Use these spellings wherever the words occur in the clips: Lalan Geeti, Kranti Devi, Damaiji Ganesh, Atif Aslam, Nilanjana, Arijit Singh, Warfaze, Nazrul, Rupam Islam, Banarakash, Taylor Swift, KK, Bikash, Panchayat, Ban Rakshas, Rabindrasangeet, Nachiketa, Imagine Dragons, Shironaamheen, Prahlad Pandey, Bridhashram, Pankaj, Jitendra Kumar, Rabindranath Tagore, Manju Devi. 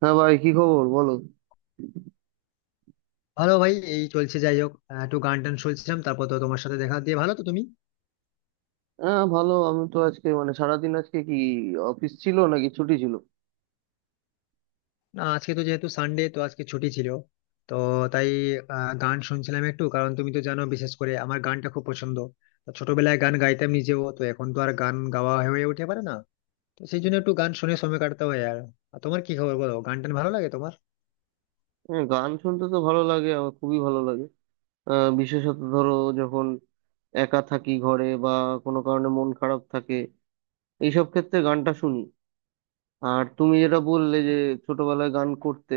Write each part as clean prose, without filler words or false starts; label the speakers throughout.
Speaker 1: হ্যাঁ ভাই, কি খবর বলো?
Speaker 2: ভালো ভাই, এই চলছে। যাই হোক, একটু গান টান শুনছিলাম। তারপর তো তোমার সাথে দেখা দিয়ে ভালো। তো তুমি?
Speaker 1: হ্যাঁ ভালো। আমি তো আজকে মানে সারাদিন আজকে কি অফিস ছিল নাকি ছুটি ছিল?
Speaker 2: না, আজকে তো যেহেতু সানডে, তো আজকে ছুটি ছিল। তো তাই গান শুনছিলাম একটু। কারণ তুমি তো জানো, বিশেষ করে আমার গানটা খুব পছন্দ। তো ছোটবেলায় গান গাইতাম নিজেও, তো এখন তো আর গান গাওয়া হয়ে উঠে পারে না। তো সেই জন্য একটু গান শুনে সময় কাটতে হয়। আর আর তোমার কি খবর বলো? গান টান ভালো লাগে তোমার?
Speaker 1: হ্যাঁ, গান শুনতে তো ভালো লাগে, আমার খুবই ভালো লাগে। বিশেষত ধরো, যখন একা থাকি ঘরে, বা কোনো কারণে মন খারাপ থাকে, এইসব ক্ষেত্রে গানটা শুনি। আর তুমি যেটা বললে যে ছোটবেলায় গান করতে,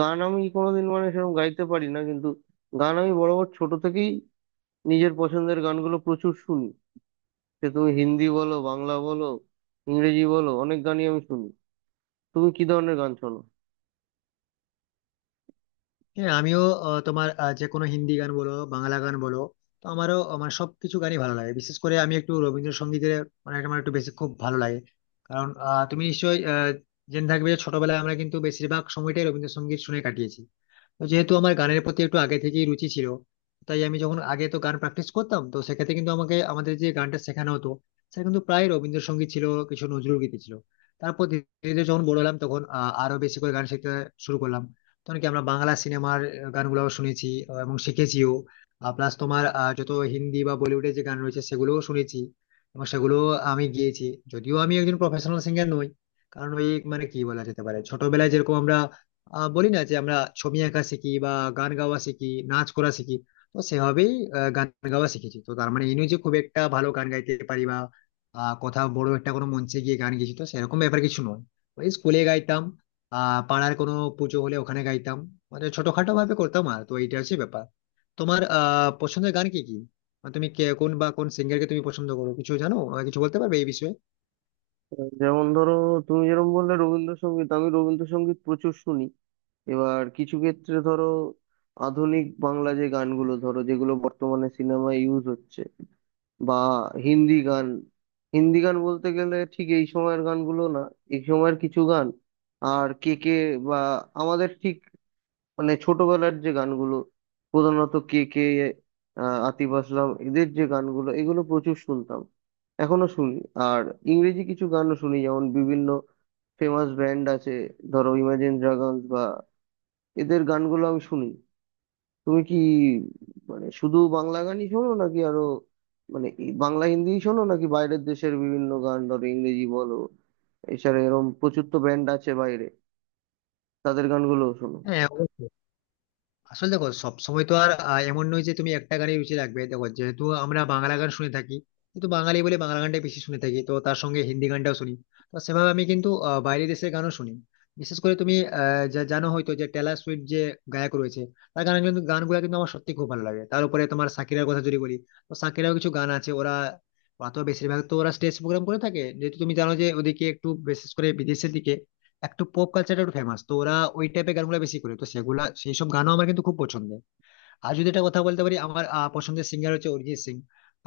Speaker 1: গান আমি কোনোদিন মানে সেরকম গাইতে পারি না, কিন্তু গান আমি বরাবর ছোট থেকেই নিজের পছন্দের গানগুলো প্রচুর শুনি। সে তুমি হিন্দি বলো, বাংলা বলো, ইংরেজি বলো, অনেক গানই আমি শুনি। তুমি কি ধরনের গান শোনো?
Speaker 2: হ্যাঁ আমিও। তোমার যে কোনো হিন্দি গান বলো, বাংলা গান বলো, তো আমারও আমার সবকিছু গানই ভালো লাগে। বিশেষ করে আমি একটু রবীন্দ্রসঙ্গীতের, মানে আমার একটু বেশি খুব ভালো লাগে। কারণ তুমি নিশ্চয়ই জেনে থাকবে যে ছোটবেলায় আমরা কিন্তু বেশিরভাগ সময়টাই রবীন্দ্রসঙ্গীত শুনে কাটিয়েছি। তো যেহেতু আমার গানের প্রতি একটু আগে থেকেই রুচি ছিল, তাই আমি যখন আগে তো গান প্র্যাকটিস করতাম, তো সেক্ষেত্রে কিন্তু আমাকে আমাদের যে গানটা শেখানো হতো, সেটা কিন্তু প্রায় রবীন্দ্রসঙ্গীত ছিল, কিছু নজরুল গীতি ছিল। তারপর ধীরে ধীরে যখন বড় হলাম, তখন আরো বেশি করে গান শিখতে শুরু করলাম। তখন কি আমরা বাংলা সিনেমার গানগুলোও শুনেছি এবং শিখেছিও। প্লাস তোমার যত হিন্দি বা বলিউডের যে গান রয়েছে সেগুলোও শুনেছি এবং সেগুলো আমি গিয়েছি। যদিও আমি একজন প্রফেশনাল সিঙ্গার নই, কারণ ওই মানে কি বলা যেতে পারে, ছোটবেলায় যেরকম আমরা বলি না যে আমরা ছবি আঁকা শিখি বা গান গাওয়া শিখি, নাচ করা শিখি, তো সেভাবেই গান গাওয়া শিখেছি। তো তার মানে এই নয় যে খুব একটা ভালো গান গাইতে পারি বা কোথাও বড় একটা কোনো মঞ্চে গিয়ে গান গেছি, তো সেরকম ব্যাপার কিছু নয়। ওই স্কুলে গাইতাম, পাড়ার কোনো পুজো হলে ওখানে গাইতাম, মানে ছোটখাটো ভাবে করতাম। আর তো এইটা হচ্ছে ব্যাপার। তোমার পছন্দের গান কি কি? মানে তুমি কোন বা কোন সিঙ্গারকে তুমি পছন্দ করো? কিছু জানো, আমাকে কিছু বলতে পারবে এই বিষয়ে?
Speaker 1: যেমন ধরো, তুমি যেরকম বললে রবীন্দ্রসঙ্গীত, আমি রবীন্দ্রসঙ্গীত প্রচুর শুনি। এবার কিছু ক্ষেত্রে ধরো, আধুনিক বাংলা যে গানগুলো, ধরো যেগুলো বর্তমানে সিনেমায় ইউজ হচ্ছে, বা হিন্দি গান। হিন্দি গান বলতে গেলে ঠিক এই সময়ের গানগুলো না, এই সময়ের কিছু গান, আর কে কে, বা আমাদের ঠিক মানে ছোটবেলার যে গানগুলো, প্রধানত কে কে, আতিফ আসলাম, এদের যে গানগুলো এগুলো প্রচুর শুনতাম, এখনো শুনি। আর ইংরেজি কিছু গানও শুনি, যেমন বিভিন্ন ফেমাস ব্যান্ড আছে, ধরো ইমাজিন ড্রাগনস, বা এদের গানগুলো আমি শুনি। তুমি কি মানে শুধু বাংলা গানই শোনো, নাকি আরো মানে এই বাংলা হিন্দিই শোনো, নাকি বাইরের দেশের বিভিন্ন গান, ধরো ইংরেজি বলো, এছাড়া এরকম প্রচুর তো ব্যান্ড আছে বাইরে, তাদের গানগুলোও শোনো?
Speaker 2: হ্যাঁ অবশ্যই। আসলে দেখো সবসময় তো আর এমন নয় যে তুমি একটা গানে রুচি রাখবে। দেখো যেহেতু আমরা বাংলা গান শুনে থাকি, কিন্তু বাঙালি বলে বাংলা গানটাই বেশি শুনে থাকি, তো তার সঙ্গে হিন্দি গানটাও শুনি। তো সেভাবে আমি কিন্তু বাইরের দেশের গানও শুনি। বিশেষ করে তুমি যা জানো হয়তো, যে টেলর সুইফট যে গায়ক রয়েছে, তার গান কিন্তু গানগুলো কিন্তু আমার সত্যি খুব ভালো লাগে। তার উপরে তোমার শাকিরার কথা যদি বলি, তো শাকিরাও কিছু গান আছে, ওরা ওরা তো বেশিরভাগ তো ওরা স্টেজ প্রোগ্রাম করে থাকে। যেহেতু তুমি জানো যে ওদিকে একটু বিশেষ করে বিদেশের দিকে একটু পপ কালচারটা একটু ফেমাস, তো ওরা ওই টাইপের গানগুলো বেশি করে, তো সেগুলা সেই সব গানও আমার কিন্তু খুব পছন্দের। আর যদি এটা কথা বলতে পারি, আমার পছন্দের সিঙ্গার হচ্ছে অরিজিৎ সিং।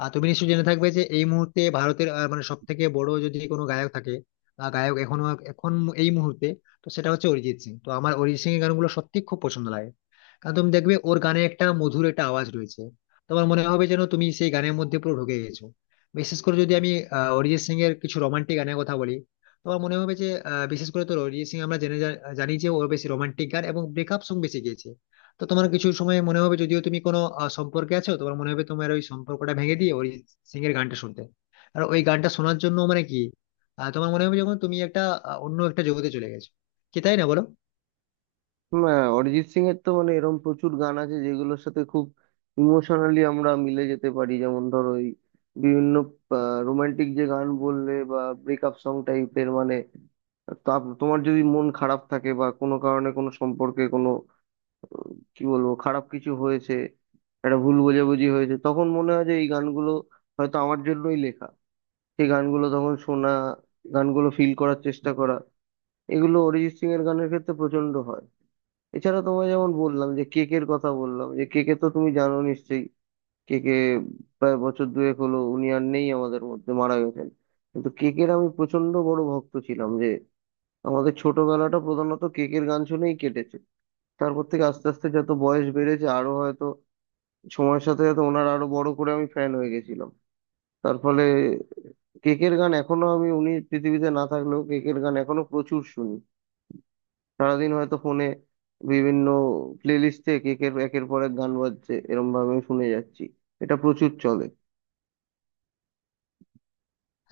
Speaker 2: আর তুমি নিশ্চয়ই জেনে থাকবে যে এই মুহূর্তে ভারতের মানে সব থেকে বড় যদি কোনো গায়ক থাকে, গায়ক এখনো এখন এই মুহূর্তে, তো সেটা হচ্ছে অরিজিৎ সিং। তো আমার অরিজিৎ সিং এর গানগুলো সত্যি খুব পছন্দ লাগে। কারণ তুমি দেখবে ওর গানে একটা মধুর একটা আওয়াজ রয়েছে। তোমার মনে হবে যেন তুমি সেই গানের মধ্যে পুরো ঢুকে গেছো। বিশেষ করে যদি আমি অরিজিৎ সিং এর কিছু রোমান্টিক গানের কথা বলি, তোমার মনে হবে যে বিশেষ করে তো অরিজিৎ সিং আমরা জানি যে ওর বেশি রোমান্টিক গান এবং ব্রেকআপ সং বেশি গেয়েছে। তো তোমার কিছু সময় মনে হবে, যদিও তুমি কোনো সম্পর্কে আছো, তোমার মনে হবে তোমার ওই সম্পর্কটা ভেঙে দিয়ে অরিজিৎ সিং এর গানটা শুনতে। আর ওই গানটা শোনার জন্য মানে কি তোমার মনে হবে যখন তুমি একটা অন্য একটা জগতে চলে গেছো। কি তাই না বলো?
Speaker 1: হুম, হ্যাঁ, অরিজিৎ সিং এর তো মানে এরকম প্রচুর গান আছে যেগুলোর সাথে খুব ইমোশনালি আমরা মিলে যেতে পারি। যেমন ধরো ওই বিভিন্ন রোমান্টিক যে গান বললে, বা ব্রেকআপ সং টাইপের, মানে তা, তোমার যদি মন খারাপ থাকে, বা কোনো কারণে কোনো সম্পর্কে কোনো আহ, কি বলবো খারাপ কিছু হয়েছে, একটা ভুল বোঝাবুঝি হয়েছে, তখন মনে হয় যে এই গানগুলো হয়তো আমার জন্যই লেখা। সেই গানগুলো তখন শোনা, গানগুলো ফিল করার চেষ্টা করা, এগুলো অরিজিৎ সিং এর গানের ক্ষেত্রে প্রচন্ড হয়। এছাড়া তোমায় যেমন বললাম যে কেকের কথা, বললাম যে কেকে তো তুমি জানো নিশ্চয়ই। কেকে প্রায় বছর দুয়েক হলো উনি আর নেই আমাদের মধ্যে, মারা গেছেন। কিন্তু কেকের আমি প্রচন্ড বড় ভক্ত ছিলাম, যে আমাদের ছোটবেলাটা প্রধানত কেকের গান শুনেই কেটেছে। তারপর থেকে আস্তে আস্তে যত বয়স বেড়েছে, আরো হয়তো সময়ের সাথে সাথে ওনার আরো বড় করে আমি ফ্যান হয়ে গেছিলাম। তার ফলে কেকের গান এখনো আমি, উনি পৃথিবীতে না থাকলেও কেকের গান এখনো প্রচুর শুনি। সারাদিন হয়তো ফোনে বিভিন্ন প্লে লিস্টে কেকের একের পর এক গান বাজছে, এরম ভাবে আমি শুনে যাচ্ছি, এটা প্রচুর চলে।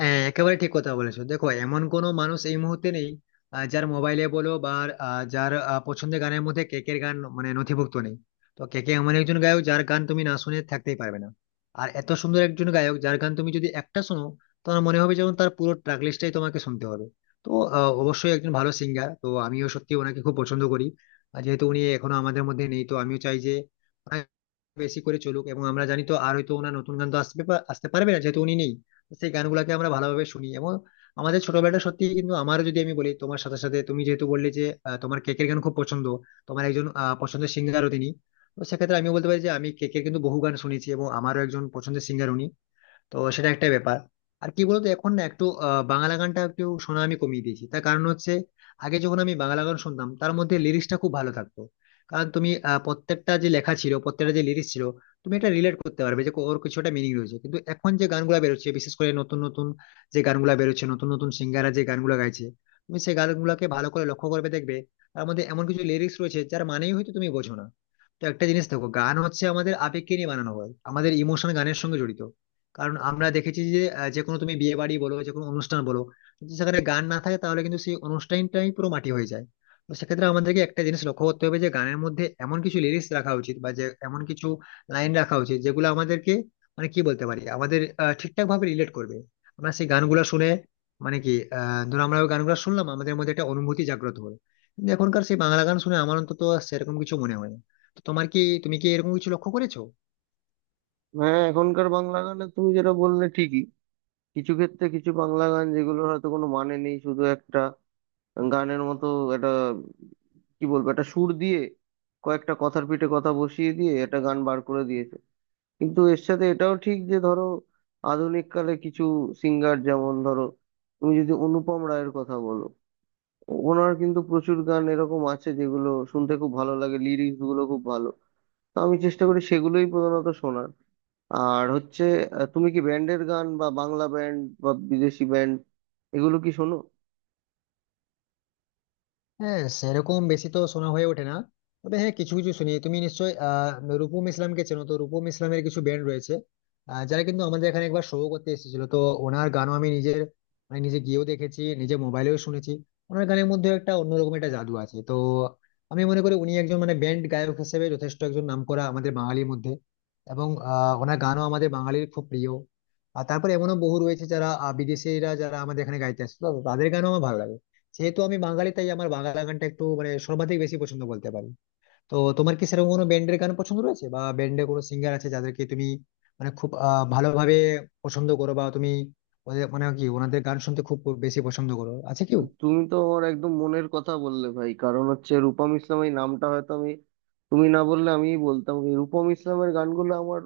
Speaker 2: হ্যাঁ একেবারে ঠিক কথা বলেছো। দেখো এমন কোনো মানুষ এই মুহূর্তে নেই যার মোবাইলে বলো বা যার পছন্দের গানের মধ্যে কেকের গান মানে নথিভুক্ত নেই। তো কেকে এমন একজন গায়ক যার গান তুমি না শুনে থাকতেই পারবে না। আর এত সুন্দর একজন গায়ক যার গান তুমি যদি একটা শোনো, তোমার মনে হবে যেমন তার পুরো ট্র্যাক লিস্টটাই তোমাকে শুনতে হবে। তো অবশ্যই একজন ভালো সিঙ্গার, তো আমিও সত্যি ওনাকে খুব পছন্দ করি। আর যেহেতু উনি এখনো আমাদের মধ্যে নেই, তো আমিও চাই যে মানে বেশি করে চলুক। এবং আমরা জানি তো, আর হয়তো ওনার নতুন গান তো আসবে আসতে পারবে না যেহেতু উনি নেই। তো সেই গানগুলোকে আমরা ভালোভাবে শুনি। এবং আমাদের ছোটবেলাটা সত্যি কিন্তু আমারও, যদি আমি বলি, তোমার সাথে সাথে তুমি যেহেতু বললে যে তোমার কেকের গান খুব পছন্দ, তোমার একজন পছন্দের সিঙ্গারও তিনি। তো সেক্ষেত্রে আমি বলতে পারি যে আমি কেকের কিন্তু বহু গান শুনেছি এবং আমারও একজন পছন্দের সিঙ্গার উনি। তো সেটা একটা ব্যাপার। আর কি বলতো, এখন না একটু বাংলা গানটা একটু শোনা আমি কমিয়ে দিয়েছি। তার কারণ হচ্ছে আগে যখন আমি বাংলা গান শুনতাম তার মধ্যে লিরিক্সটা খুব ভালো থাকতো। কারণ তুমি প্রত্যেকটা যে লেখা ছিল, প্রত্যেকটা যে লিরিক্স ছিল, তুমি এটা রিলেট করতে পারবে যে ওর কিছুটা মিনিং রয়েছে। কিন্তু এখন যে গানগুলা বেরোচ্ছে, বিশেষ করে নতুন নতুন যে গানগুলা বেরোচ্ছে, নতুন নতুন সিঙ্গাররা যে গানগুলা গাইছে, তুমি সেই গানগুলাকে ভালো করে লক্ষ্য করবে দেখবে তার মধ্যে এমন কিছু লিরিক্স রয়েছে যার মানেই হয়তো তুমি বোঝো না। তো একটা জিনিস দেখো, গান হচ্ছে আমাদের আবেগকে নিয়ে বানানো হয়, আমাদের ইমোশন গানের সঙ্গে জড়িত। কারণ আমরা দেখেছি যে যে কোনো তুমি বিয়ে বাড়ি বলো, যে কোনো অনুষ্ঠান বলো, যদি সেখানে গান না থাকে তাহলে কিন্তু সেই অনুষ্ঠানটাই পুরো মাটি হয়ে যায়। তো সেক্ষেত্রে আমাদেরকে একটা জিনিস লক্ষ্য করতে হবে যে গানের মধ্যে এমন কিছু লিরিক্স রাখা উচিত বা যে এমন কিছু লাইন রাখা উচিত যেগুলো আমাদেরকে মানে কি বলতে পারি আমাদের ঠিকঠাক ভাবে রিলেট করবে। আমরা সেই গানগুলো শুনে মানে কি ধরো আমরা ওই গানগুলো শুনলাম আমাদের মধ্যে একটা অনুভূতি জাগ্রত হলো। কিন্তু এখনকার সেই বাংলা গান শুনে আমার অন্তত সেরকম কিছু মনে হয় না। তো তোমার কি, তুমি কি এরকম কিছু লক্ষ্য করেছো?
Speaker 1: হ্যাঁ, এখনকার বাংলা গানে তুমি যেটা বললে ঠিকই। কিছু ক্ষেত্রে কিছু বাংলা গান যেগুলো হয়তো কোনো মানে নেই, শুধু একটা গানের মতো একটা কি বলবো একটা সুর দিয়ে কয়েকটা কথার পিঠে কথা বসিয়ে দিয়ে একটা গান বার করে দিয়েছে। কিন্তু এর সাথে এটাও ঠিক যে ধরো আধুনিক কালে কিছু সিঙ্গার, যেমন ধরো তুমি যদি অনুপম রায়ের কথা বলো, ওনার কিন্তু প্রচুর গান এরকম আছে যেগুলো শুনতে খুব ভালো লাগে, লিরিক্স গুলো খুব ভালো। তো আমি চেষ্টা করি সেগুলোই প্রধানত শোনার। আর হচ্ছে, তুমি কি ব্যান্ডের গান, বা বাংলা ব্যান্ড বা বিদেশি ব্যান্ড, এগুলো কি শোনো?
Speaker 2: হ্যাঁ সেরকম বেশি তো শোনা হয়ে ওঠে না, তবে হ্যাঁ কিছু কিছু শুনি। তুমি নিশ্চয়ই রূপম ইসলামকে চেনো। তো রূপম ইসলামের কিছু ব্যান্ড রয়েছে, যারা কিন্তু আমাদের এখানে একবার শো করতে এসেছিল। তো ওনার গানও আমি নিজের মানে নিজে গিয়েও দেখেছি, নিজে মোবাইলেও শুনেছি। ওনার গানের মধ্যে একটা অন্যরকম একটা জাদু আছে। তো আমি মনে করি উনি একজন মানে ব্যান্ড গায়ক হিসেবে যথেষ্ট একজন নামকরা আমাদের বাঙালির মধ্যে। এবং ওনার গানও আমাদের বাঙালির খুব প্রিয়। আর তারপরে এমনও বহু রয়েছে যারা বিদেশিরা যারা আমাদের এখানে গাইতে আসে, তো তাদের গানও আমার ভালো লাগে। যেহেতু আমি বাঙালি তাই আমার বাংলা গানটা একটু মানে সর্বাধিক বেশি পছন্দ বলতে পারি। তো তোমার কি সেরকম কোনো ব্যান্ডের গান পছন্দ রয়েছে, বা ব্যান্ডের কোনো সিঙ্গার আছে যাদেরকে তুমি মানে খুব ভালোভাবে পছন্দ করো, বা তুমি ওদের মানে কি ওনাদের গান শুনতে খুব বেশি পছন্দ করো, আছে কেউ?
Speaker 1: তুমি তো আমার একদম মনের কথা বললে ভাই। কারণ হচ্ছে রূপম ইসলাম, এই নামটা হয়তো আমি, তুমি না বললে আমিই বলতাম। এই রূপম ইসলামের গানগুলো আমার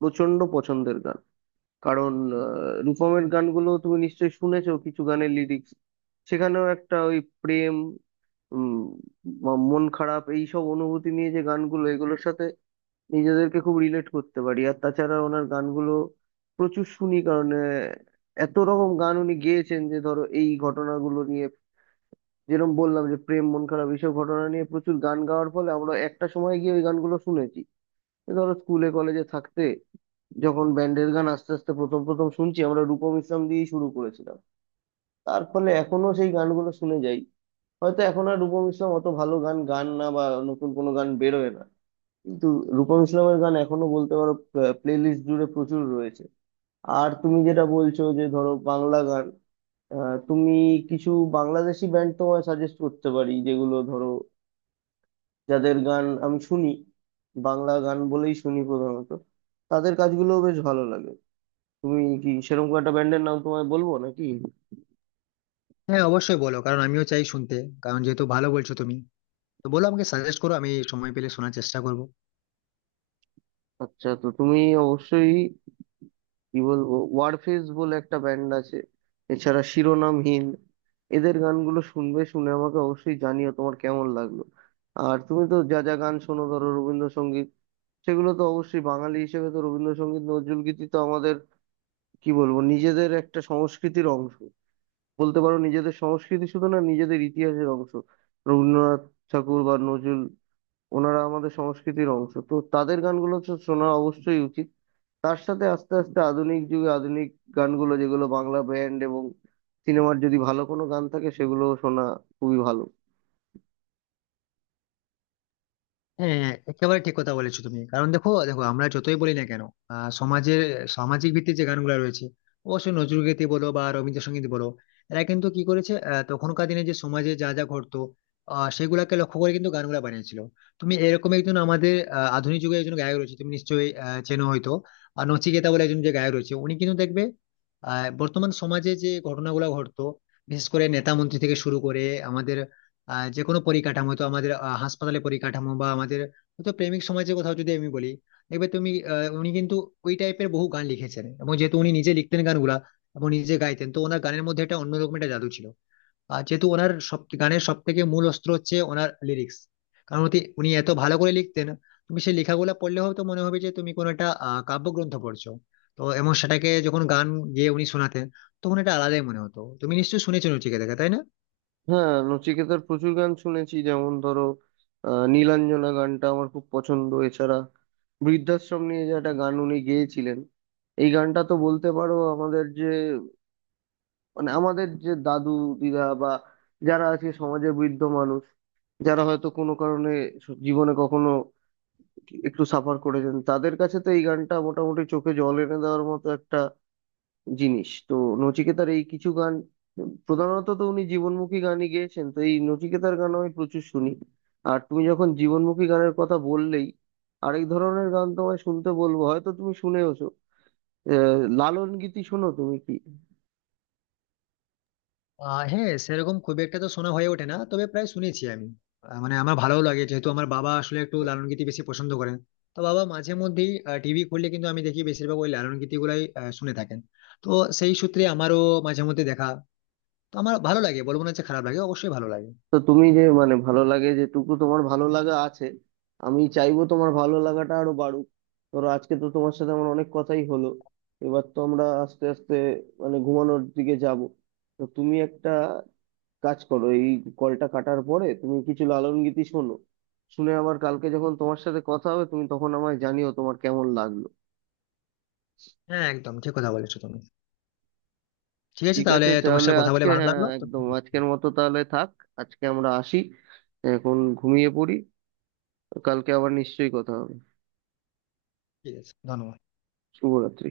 Speaker 1: প্রচন্ড পছন্দের গান। কারণ রূপমের গানগুলো তুমি নিশ্চয়ই শুনেছো কিছু গানের লিরিক্স। সেখানেও একটা ওই প্রেম, উম মন খারাপ, এইসব অনুভূতি নিয়ে যে গানগুলো, এগুলোর সাথে নিজেদেরকে খুব রিলেট করতে পারি। আর তাছাড়া ওনার গানগুলো প্রচুর শুনি, কারণ এত রকম গান উনি গেয়েছেন যে ধরো এই ঘটনাগুলো নিয়ে, যেরকম বললাম যে প্রেম, মন খারাপ, এইসব ঘটনা নিয়ে প্রচুর গান গাওয়ার ফলে আমরা একটা সময় গিয়ে ওই গানগুলো শুনেছি। তো ধরো স্কুলে কলেজে থাকতে যখন ব্যান্ডের গান আস্তে আস্তে প্রথম প্রথম শুনছি, আমরা রূপম ইসলাম দিয়েই শুরু করেছিলাম। তার ফলে এখনো সেই গানগুলো শুনে যাই। হয়তো এখন আর রূপম ইসলাম অত ভালো গান গান না, বা নতুন কোনো গান বেরোয় না, কিন্তু রূপম ইসলামের গান এখনো বলতে পারো প্লে লিস্ট জুড়ে প্রচুর রয়েছে। আর তুমি যেটা বলছো যে ধরো বাংলা গান, তুমি কিছু বাংলাদেশি ব্যান্ড তোমায় সাজেস্ট করতে পারি, যেগুলো ধরো, যাদের গান আমি শুনি, বাংলা গান বলেই শুনি প্রধানত, তাদের কাজগুলো বেশ ভালো লাগে। তুমি কি সেরকম কোনো একটা ব্যান্ডের নাম তোমায় বলবো নাকি?
Speaker 2: হ্যাঁ অবশ্যই বলো, কারণ আমিও চাই শুনতে। কারণ যেহেতু ভালো বলছো তুমি, তো বলো আমাকে সাজেস্ট করো, আমি সময় পেলে শোনার চেষ্টা করবো।
Speaker 1: আচ্ছা, তো তুমি অবশ্যই কি বলবো, ওয়ারফেজ বলে একটা ব্যান্ড আছে, এছাড়া শিরোনামহীন, এদের গানগুলো শুনবে। শুনে আমাকে অবশ্যই জানিও তোমার কেমন লাগলো। আর তুমি তো যা যা গান শোনো ধরো রবীন্দ্রসঙ্গীত, সেগুলো তো অবশ্যই বাঙালি হিসেবে তো রবীন্দ্রসঙ্গীত, নজরুলগীতি তো আমাদের কি বলবো নিজেদের একটা সংস্কৃতির অংশ। বলতে পারো নিজেদের সংস্কৃতি শুধু না, নিজেদের ইতিহাসের অংশ। রবীন্দ্রনাথ ঠাকুর বা নজরুল, ওনারা আমাদের সংস্কৃতির অংশ, তো তাদের গানগুলো তো শোনা অবশ্যই উচিত। তার সাথে আস্তে আস্তে আধুনিক যুগে আধুনিক গানগুলো, যেগুলো বাংলা ব্যান্ড এবং সিনেমার যদি ভালো কোনো গান থাকে, সেগুলো শোনা খুবই ভালো।
Speaker 2: হ্যাঁ হ্যাঁ, একেবারে ঠিক কথা বলেছো তুমি। কারণ দেখো দেখো আমরা যতই বলি না কেন, সমাজের সামাজিক ভিত্তিক যে গানগুলো রয়েছে, অবশ্যই নজরুলগীতি বলো বা রবীন্দ্রসঙ্গীত বলো, এরা কিন্তু কি করেছে, তখনকার দিনে যে সমাজে যা যা ঘটতো, সেগুলাকে লক্ষ্য করে কিন্তু গানগুলা বানিয়েছিল। তুমি এরকম একজন আমাদের আধুনিক যুগে একজন গায়ক রয়েছে তুমি নিশ্চয়ই চেনো হয়তো। আর নচিকেতা বলে একজন যে গায়ক রয়েছে, উনি কিন্তু দেখবে বর্তমান সমাজে যে ঘটনাগুলো ঘটতো, বিশেষ করে নেতা মন্ত্রী থেকে শুরু করে আমাদের যে কোনো পরিকাঠামো, তো আমাদের হাসপাতালে পরিকাঠামো বা আমাদের হয়তো প্রেমিক সমাজের কথাও যদি আমি বলি, দেখবে তুমি উনি কিন্তু ওই টাইপের বহু গান লিখেছেন। এবং যেহেতু উনি নিজে লিখতেন গানগুলা এবং নিজে গাইতেন, তো ওনার গানের মধ্যে একটা অন্যরকম একটা জাদু ছিল। আর যেহেতু ওনার সব গানের সব থেকে মূল অস্ত্র হচ্ছে ওনার লিরিক্স, কারণ হচ্ছে উনি এত ভালো করে লিখতেন, তুমি সেই লেখাগুলো পড়লে হয়তো মনে হবে যে তুমি কোনো একটা কাব্যগ্রন্থ পড়ছো। তো এবং সেটাকে যখন গান গেয়ে উনি শোনাতেন, তখন এটা আলাদাই মনে হতো। তুমি নিশ্চয়ই শুনেছো নচিকেতাকে, তাই না?
Speaker 1: হ্যাঁ, নচিকেতার প্রচুর গান শুনেছি। যেমন ধরো, নীলাঞ্জনা গানটা আমার খুব পছন্দ। এছাড়া বৃদ্ধাশ্রম নিয়ে যে একটা গান উনি গেয়েছিলেন, এই গানটা তো বলতে পারো আমাদের যে মানে আমাদের যে দাদু দিদা, বা যারা আছে সমাজে বৃদ্ধ মানুষ, যারা হয়তো কোনো কারণে জীবনে কখনো একটু সাফার করেছেন, তাদের কাছে তো এই গানটা মোটামুটি চোখে জল এনে দেওয়ার মতো একটা জিনিস। তো নচিকেতার এই কিছু গান, প্রধানত তো উনি জীবনমুখী গানই গেয়েছেন, তো এই নচিকেতার গানও আমি প্রচুর শুনি। আর তুমি যখন জীবনমুখী গানের কথা বললেই, আরেক ধরনের গান তোমায় শুনতে বলবো, হয়তো তুমি শুনেওছো। লালন গীতি শোনো তুমি কি?
Speaker 2: হ্যাঁ সেরকম খুব একটা তো শোনা হয়ে ওঠে না, তবে প্রায় শুনেছি আমি। মানে আমার ভালো লাগে, যেহেতু আমার বাবা আসলে একটু লালন গীতি বেশি পছন্দ করেন। তো বাবা মাঝে মধ্যেই টিভি খুললে কিন্তু আমি দেখি বেশিরভাগ ওই লালন গীতি গুলাই শুনে থাকেন। তো সেই সূত্রে আমারও মাঝে মধ্যে দেখা। তো আমার ভালো লাগে, বলবো না যে খারাপ লাগে, অবশ্যই ভালো লাগে।
Speaker 1: তো তুমি যে মানে ভালো লাগে, যেটুকু তোমার ভালো লাগা আছে, আমি চাইবো তোমার ভালো লাগাটা আরো বাড়ুক। ধরো আজকে তো তোমার সাথে আমার অনেক কথাই হলো। এবার তো আমরা আস্তে আস্তে মানে ঘুমানোর দিকে যাব। তো তুমি একটা কাজ করো, এই কলটা কাটার পরে তুমি কিছু লালন গীতি শোনো। শুনে আবার কালকে যখন তোমার সাথে কথা হবে, তুমি তখন আমায় জানিও তোমার কেমন লাগলো।
Speaker 2: হ্যাঁ একদম ঠিক কথা বলেছো তুমি। ঠিক আছে,
Speaker 1: ঠিক
Speaker 2: তাহলে
Speaker 1: আছে
Speaker 2: তোমার
Speaker 1: তাহলে
Speaker 2: সাথে কথা বলে
Speaker 1: আজকে,
Speaker 2: ভালো
Speaker 1: হ্যাঁ
Speaker 2: লাগলো তো।
Speaker 1: একদম আজকের মতো তাহলে থাক। আজকে আমরা আসি, এখন ঘুমিয়ে পড়ি। কালকে আবার নিশ্চয়ই কথা হবে।
Speaker 2: ঠিক আছে, ধন্যবাদ।
Speaker 1: শুভরাত্রি।